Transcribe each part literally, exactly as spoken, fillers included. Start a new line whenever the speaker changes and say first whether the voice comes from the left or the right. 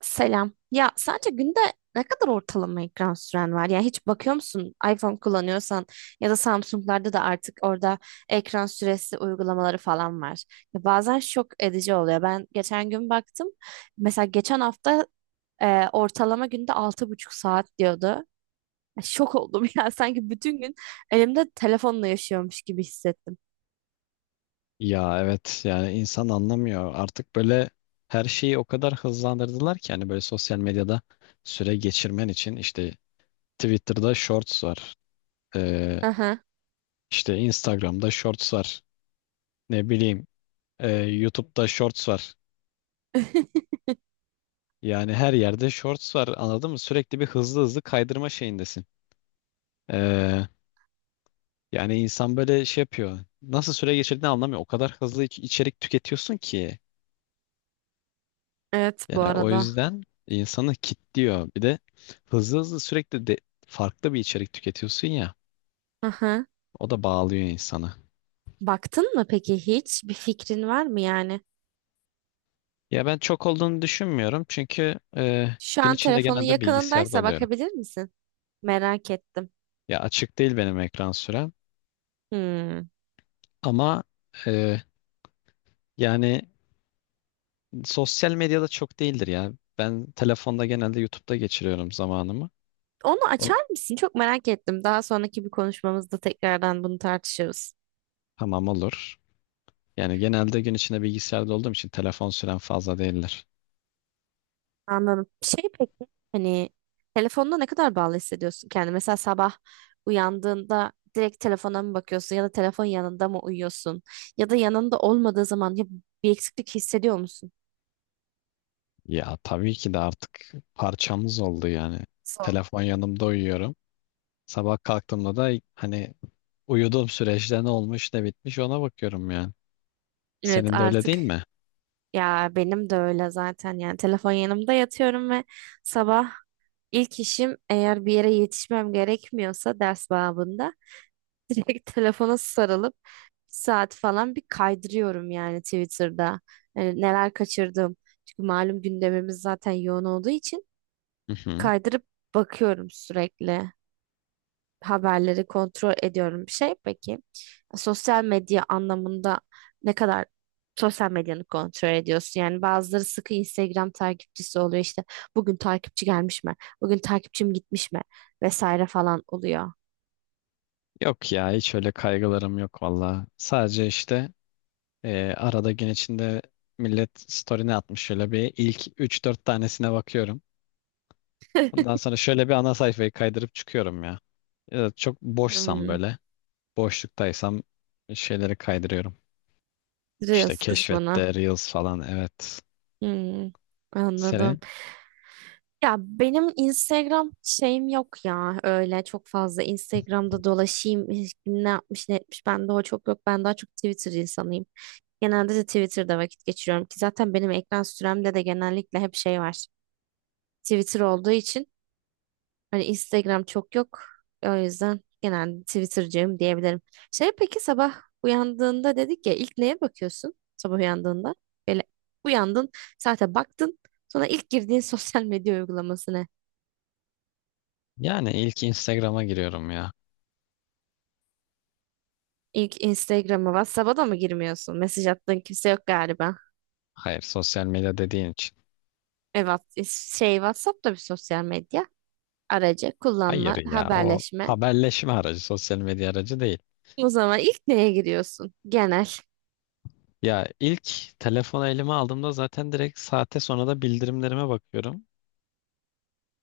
right: Selam. Ya sence günde ne kadar ortalama ekran süren var? Yani hiç bakıyor musun iPhone kullanıyorsan ya da Samsung'larda da artık orada ekran süresi uygulamaları falan var. Ya bazen şok edici oluyor. Ben geçen gün baktım. Mesela geçen hafta e, ortalama günde altı buçuk saat diyordu. Ya şok oldum ya. Sanki bütün gün elimde telefonla yaşıyormuş gibi hissettim.
left: Ya evet yani insan anlamıyor. Artık böyle her şeyi o kadar hızlandırdılar ki hani böyle sosyal medyada süre geçirmen için işte Twitter'da Shorts var. Ee,
right: Aha.
left: işte Instagram'da Shorts var. Ne bileyim e, YouTube'da Shorts var. Yani her yerde Shorts var, anladın mı? Sürekli bir hızlı hızlı kaydırma şeyindesin. Ee, Yani insan böyle şey yapıyor. Nasıl süre geçirdiğini anlamıyor. O kadar hızlı iç- içerik tüketiyorsun ki.
right: Evet, bu
left: Yani o
right: arada.
left: yüzden insanı kilitliyor. Bir de hızlı hızlı sürekli de farklı bir içerik tüketiyorsun ya.
right: Aha.
left: O da bağlıyor insanı.
right: Baktın mı peki hiç? Bir fikrin var mı yani?
left: Ya ben çok olduğunu düşünmüyorum çünkü e,
right: Şu
left: gün
right: an
left: içinde
right: telefonun
left: genelde bilgisayarda
right: yakınındaysa
left: oluyorum.
right: bakabilir misin? Merak ettim.
left: Ya açık değil benim ekran sürem,
right: Hmm.
left: ama e, yani sosyal medyada çok değildir ya. Ben telefonda genelde YouTube'da geçiriyorum zamanımı.
right: Onu
left: O-
right: açar mısın? Çok merak ettim. Daha sonraki bir konuşmamızda tekrardan bunu tartışırız.
left: Tamam, olur. Yani genelde gün içinde bilgisayarda olduğum için telefon süren fazla değildir.
right: Anladım. Şey peki, hani telefonda ne kadar bağlı hissediyorsun kendini? Mesela sabah uyandığında direkt telefona mı bakıyorsun ya da telefon yanında mı uyuyorsun? Ya da yanında olmadığı zaman ya bir eksiklik hissediyor musun?
left: Ya tabii ki de artık parçamız oldu yani.
right: Sol.
left: Telefon yanımda uyuyorum. Sabah kalktığımda da hani uyuduğum süreçte ne olmuş ne bitmiş ona bakıyorum yani.
right: Evet,
left: Senin de öyle
right: artık
left: değil mi?
right: ya benim de öyle zaten, yani telefon yanımda yatıyorum ve sabah İlk işim, eğer bir yere yetişmem gerekmiyorsa ders babında, direkt telefona sarılıp bir saat falan bir kaydırıyorum yani Twitter'da. Yani neler kaçırdım. Çünkü malum gündemimiz zaten yoğun olduğu için
left: Hı hı.
right: kaydırıp bakıyorum sürekli. Haberleri kontrol ediyorum. Bir şey peki, sosyal medya anlamında ne kadar sosyal medyanı kontrol ediyorsun? Yani bazıları sıkı Instagram takipçisi oluyor işte, bugün takipçi gelmiş mi? Bugün takipçim gitmiş mi? Vesaire falan oluyor.
left: Yok ya, hiç öyle kaygılarım yok valla. Sadece işte e, arada gün içinde millet story ne atmış şöyle bir ilk üç dört tanesine bakıyorum. Ondan sonra şöyle bir ana sayfayı kaydırıp çıkıyorum ya. Ya da çok boşsam,
right: Hmm,
left: böyle boşluktaysam, şeyleri kaydırıyorum. İşte
right: Reels kısmına.
left: keşfette Reels falan, evet.
right: Hmm, anladım.
left: Senin
right: Ya benim Instagram şeyim yok, ya öyle çok fazla Instagram'da dolaşayım kim ne yapmış ne etmiş bende o çok yok, ben daha çok Twitter insanıyım. Genelde de Twitter'da vakit geçiriyorum ki zaten benim ekran süremde de genellikle hep şey var. Twitter olduğu için hani Instagram çok yok. O yüzden genelde Twitter'cıyım diyebilirim. Şey peki, sabah uyandığında dedik ya, ilk neye bakıyorsun sabah uyandığında? Böyle uyandın, saate baktın. Sonra ilk girdiğin sosyal medya uygulaması ne?
left: Yani ilk Instagram'a giriyorum ya.
right: İlk Instagram'a, WhatsApp'a da mı girmiyorsun? Mesaj attığın kimse yok galiba.
left: Hayır, sosyal medya dediğin için.
right: Evet, şey WhatsApp da bir sosyal medya aracı,
left: Hayır
right: kullanma,
left: ya, o
right: haberleşme.
left: haberleşme aracı, sosyal medya aracı değil.
right: O zaman ilk neye giriyorsun? Genel.
left: Ya ilk telefonu elime aldığımda zaten direkt saate, sonra da bildirimlerime bakıyorum.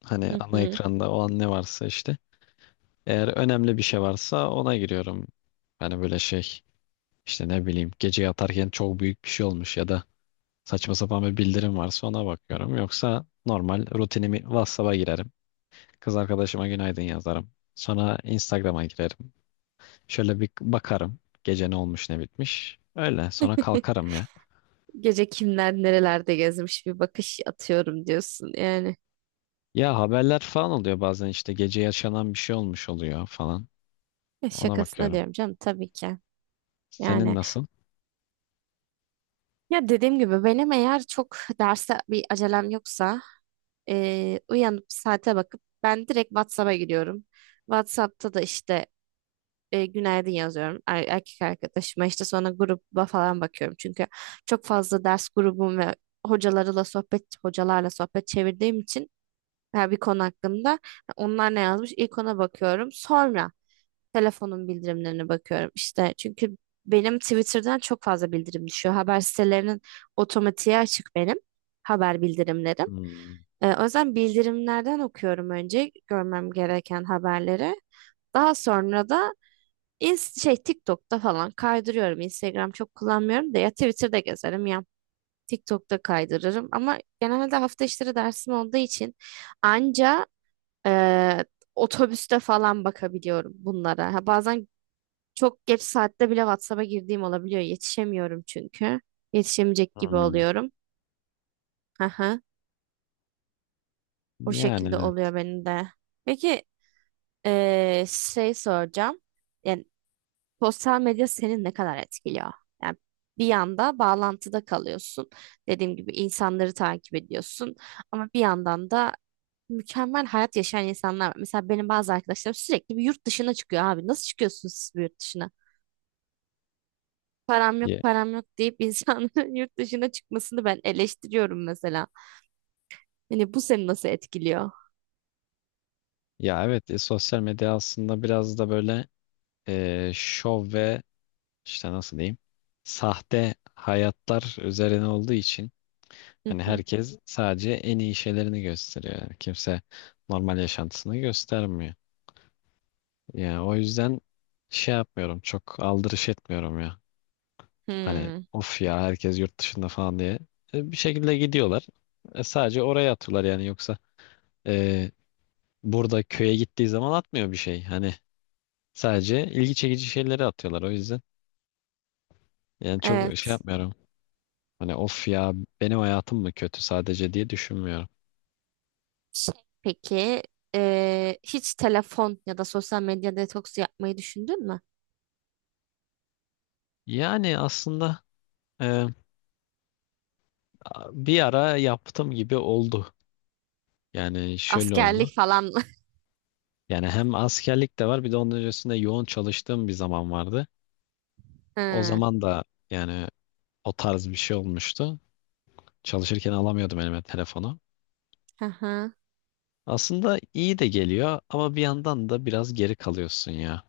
left: Hani
right: Hı
left: ana
right: hı.
left: ekranda o an ne varsa işte. Eğer önemli bir şey varsa ona giriyorum. Hani böyle şey, işte ne bileyim, gece yatarken çok büyük bir şey olmuş ya da saçma sapan bir bildirim varsa ona bakıyorum. Yoksa normal rutinimi WhatsApp'a girerim. Kız arkadaşıma günaydın yazarım. Sonra Instagram'a girerim. Şöyle bir bakarım. Gece ne olmuş ne bitmiş. Öyle sonra kalkarım ya.
right: Gece kimler nerelerde gezmiş bir bakış atıyorum diyorsun yani.
left: Ya haberler falan oluyor bazen, işte gece yaşanan bir şey olmuş oluyor falan.
right: Ya
left: Ona
right: şakasına
left: bakıyorum.
right: diyorum canım, tabii ki.
left: Senin
right: Yani
left: nasıl?
right: ya dediğim gibi benim eğer çok derse bir acelem yoksa, eee, uyanıp saate bakıp ben direkt WhatsApp'a giriyorum. WhatsApp'ta da işte eee, günaydın yazıyorum er- erkek arkadaşıma, işte sonra gruba falan bakıyorum. Çünkü çok fazla ders grubum ve hocalarla sohbet hocalarla sohbet çevirdiğim için veya bir konu hakkında. Onlar ne yazmış? İlk ona bakıyorum. Sonra telefonun bildirimlerine bakıyorum. İşte çünkü benim Twitter'dan çok fazla bildirim düşüyor. Haber sitelerinin otomatiğe açık benim haber bildirimlerim.
left: Hmm.
right: Ee, o yüzden bildirimlerden okuyorum önce görmem gereken haberleri. Daha sonra da Inst şey TikTok'ta falan kaydırıyorum. Instagram çok kullanmıyorum da, ya Twitter'da gezerim ya TikTok'ta kaydırırım. Ama genelde hafta içleri dersim olduğu için anca ee, otobüste falan bakabiliyorum bunlara. Ha, bazen çok geç saatte bile WhatsApp'a girdiğim olabiliyor. Yetişemiyorum çünkü. Yetişemeyecek gibi
left: Hmm.
right: oluyorum. Aha, o
left: Yani
right: şekilde
left: evet.
right: oluyor benim de. Peki ee, şey soracağım. Yani sosyal medya seni ne kadar etkiliyor? Yani bir yanda bağlantıda kalıyorsun. Dediğim gibi insanları takip ediyorsun. Ama bir yandan da mükemmel hayat yaşayan insanlar var. Mesela benim bazı arkadaşlarım sürekli bir yurt dışına çıkıyor abi. Nasıl çıkıyorsunuz siz bir yurt dışına? Param yok,
left: ya,
right: param yok deyip insanların yurt dışına çıkmasını ben eleştiriyorum mesela. Hani bu seni nasıl etkiliyor?
left: ya evet, e, sosyal medya aslında biraz da böyle e, şov ve işte nasıl diyeyim, sahte hayatlar üzerine olduğu için
right: Hı
left: hani
right: hı.
left: herkes sadece en iyi şeylerini gösteriyor. Yani kimse normal yaşantısını göstermiyor. Yani o yüzden şey yapmıyorum. Çok aldırış etmiyorum ya. Hani
right: Hmm,
left: of ya, herkes yurt dışında falan diye. E, bir şekilde gidiyorlar. E, sadece oraya atıyorlar yani, yoksa e, burada köye gittiği zaman atmıyor bir şey. Hani sadece ilgi çekici şeyleri atıyorlar o yüzden. Yani çok şey
right: evet.
left: yapmıyorum. Hani of ya, benim hayatım mı kötü sadece diye düşünmüyorum.
right: Şey, peki eee, hiç telefon ya da sosyal medya detoksu yapmayı düşündün mü?
left: Yani aslında e, bir ara yaptım gibi oldu. Yani şöyle oldu.
right: Askerlik falan mı?
left: Yani hem askerlik de var, bir de onun öncesinde yoğun çalıştığım bir zaman vardı. O
right: Hı.
left: zaman da yani o tarz bir şey olmuştu. Çalışırken alamıyordum elime telefonu.
right: Hı hı.
left: Aslında iyi de geliyor ama bir yandan da biraz geri kalıyorsun ya.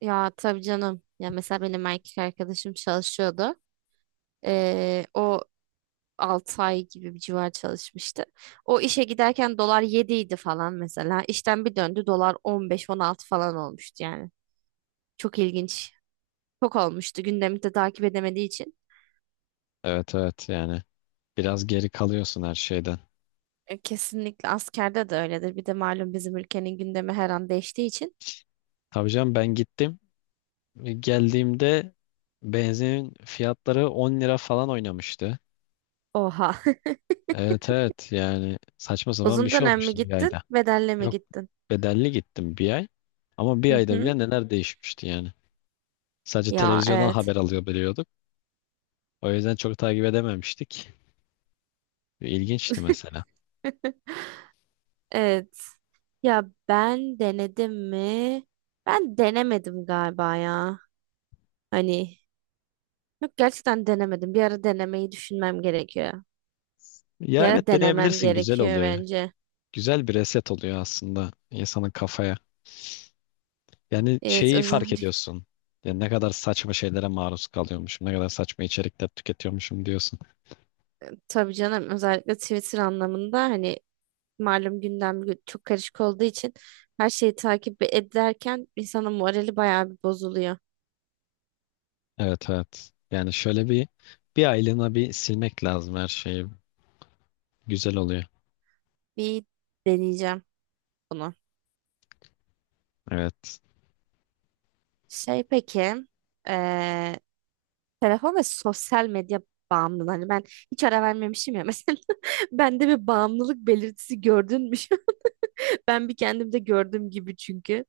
right: Ya tabii canım. Ya mesela benim erkek arkadaşım çalışıyordu. Ee, o altı ay gibi bir civar çalışmıştı. O işe giderken dolar yedi idi falan mesela. İşten bir döndü dolar on beş on 16 falan olmuştu yani. Çok ilginç. Çok olmuştu, gündemi de takip edemediği için.
left: Evet evet, yani biraz geri kalıyorsun her şeyden.
right: E, kesinlikle askerde de öyledir. Bir de malum bizim ülkenin gündemi her an değiştiği için.
left: Tabii canım, ben gittim. E, Geldiğimde benzinin fiyatları 10 lira falan oynamıştı.
right: Oha.
left: Evet evet, yani saçma sapan bir
right: Uzun
left: şey
right: dönem mi
left: olmuştu bir ayda.
right: gittin? Bedelli mi
left: Yok,
right: gittin?
left: bedelli gittim bir ay. Ama bir
right: Hı
left: ayda
right: hı.
left: bile neler değişmişti yani. Sadece
right: Ya
left: televizyondan haber
right: evet.
left: alıyor, biliyorduk. O yüzden çok takip edememiştik. İlginçti mesela.
right: Evet. Ya ben denedim mi? Ben denemedim galiba ya. Hani yok, gerçekten denemedim. Bir ara denemeyi düşünmem gerekiyor. Bir
left: Ya
right: ara
left: evet,
right: denemem
left: deneyebilirsin, güzel
right: gerekiyor
left: oluyor.
right: bence.
left: Güzel bir reset oluyor aslında insanın kafaya. Yani
right: Evet,
left: şeyi fark
right: özellikle
left: ediyorsun. Yani ne kadar saçma şeylere maruz kalıyormuşum, ne kadar saçma içerikler tüketiyormuşum diyorsun.
right: tabii canım, özellikle Twitter anlamında hani malum gündem gü- çok karışık olduğu için her şeyi takip ederken insanın morali bayağı bir bozuluyor.
left: Evet evet. Yani şöyle bir bir aylığına bir silmek lazım her şeyi. Güzel oluyor.
right: Bir deneyeceğim bunu.
left: Evet.
right: Şey peki, eee, Telefon ve sosyal medya bağımlılığı. Hani ben hiç ara vermemişim ya, mesela. Bende bir bağımlılık belirtisi gördün mü? Ben bir kendimde gördüm gibi çünkü.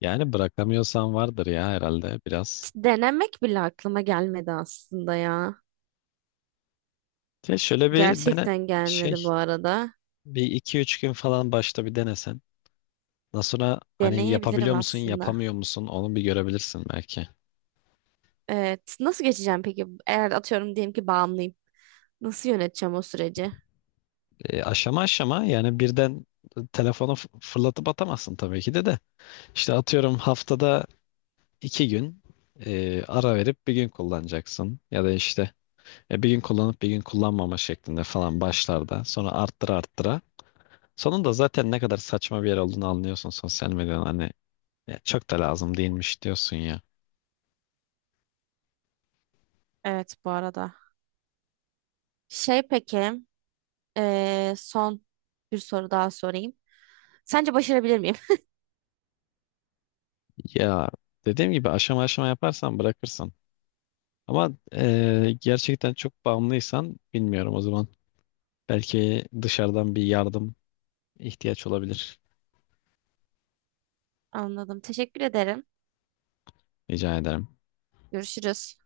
left: Yani bırakamıyorsan vardır ya, herhalde biraz.
right: Hiç denemek bile aklıma gelmedi aslında ya.
left: Ya şöyle bir dene,
right: Gerçekten gelmedi
left: şey,
right: bu arada.
left: bir iki üç gün falan başta bir denesen. Ondan sonra hani
right: Deneyebilirim
left: yapabiliyor musun
right: aslında.
left: yapamıyor musun onu bir görebilirsin belki.
right: Evet. Nasıl geçeceğim peki? Eğer atıyorum diyelim ki bağımlıyım. Nasıl yöneteceğim o süreci?
left: E, aşama aşama, yani birden telefonu f- fırlatıp atamazsın tabii ki de de. İşte atıyorum, haftada iki gün e, ara verip bir gün kullanacaksın. Ya da işte e, bir gün kullanıp bir gün kullanmama şeklinde falan başlarda. Sonra arttıra arttıra. Sonunda zaten ne kadar saçma bir yer olduğunu anlıyorsun sosyal medyanın. Hani "ya çok da lazım değilmiş" diyorsun ya.
right: Evet, bu arada. Şey peki, eee, son bir soru daha sorayım. Sence başarabilir miyim?
left: Ya dediğim gibi, aşama aşama yaparsan bırakırsın. Ama e, gerçekten çok bağımlıysan bilmiyorum o zaman. Belki dışarıdan bir yardım ihtiyaç olabilir.
right: Anladım. Teşekkür ederim.
left: Rica ederim.
right: Görüşürüz.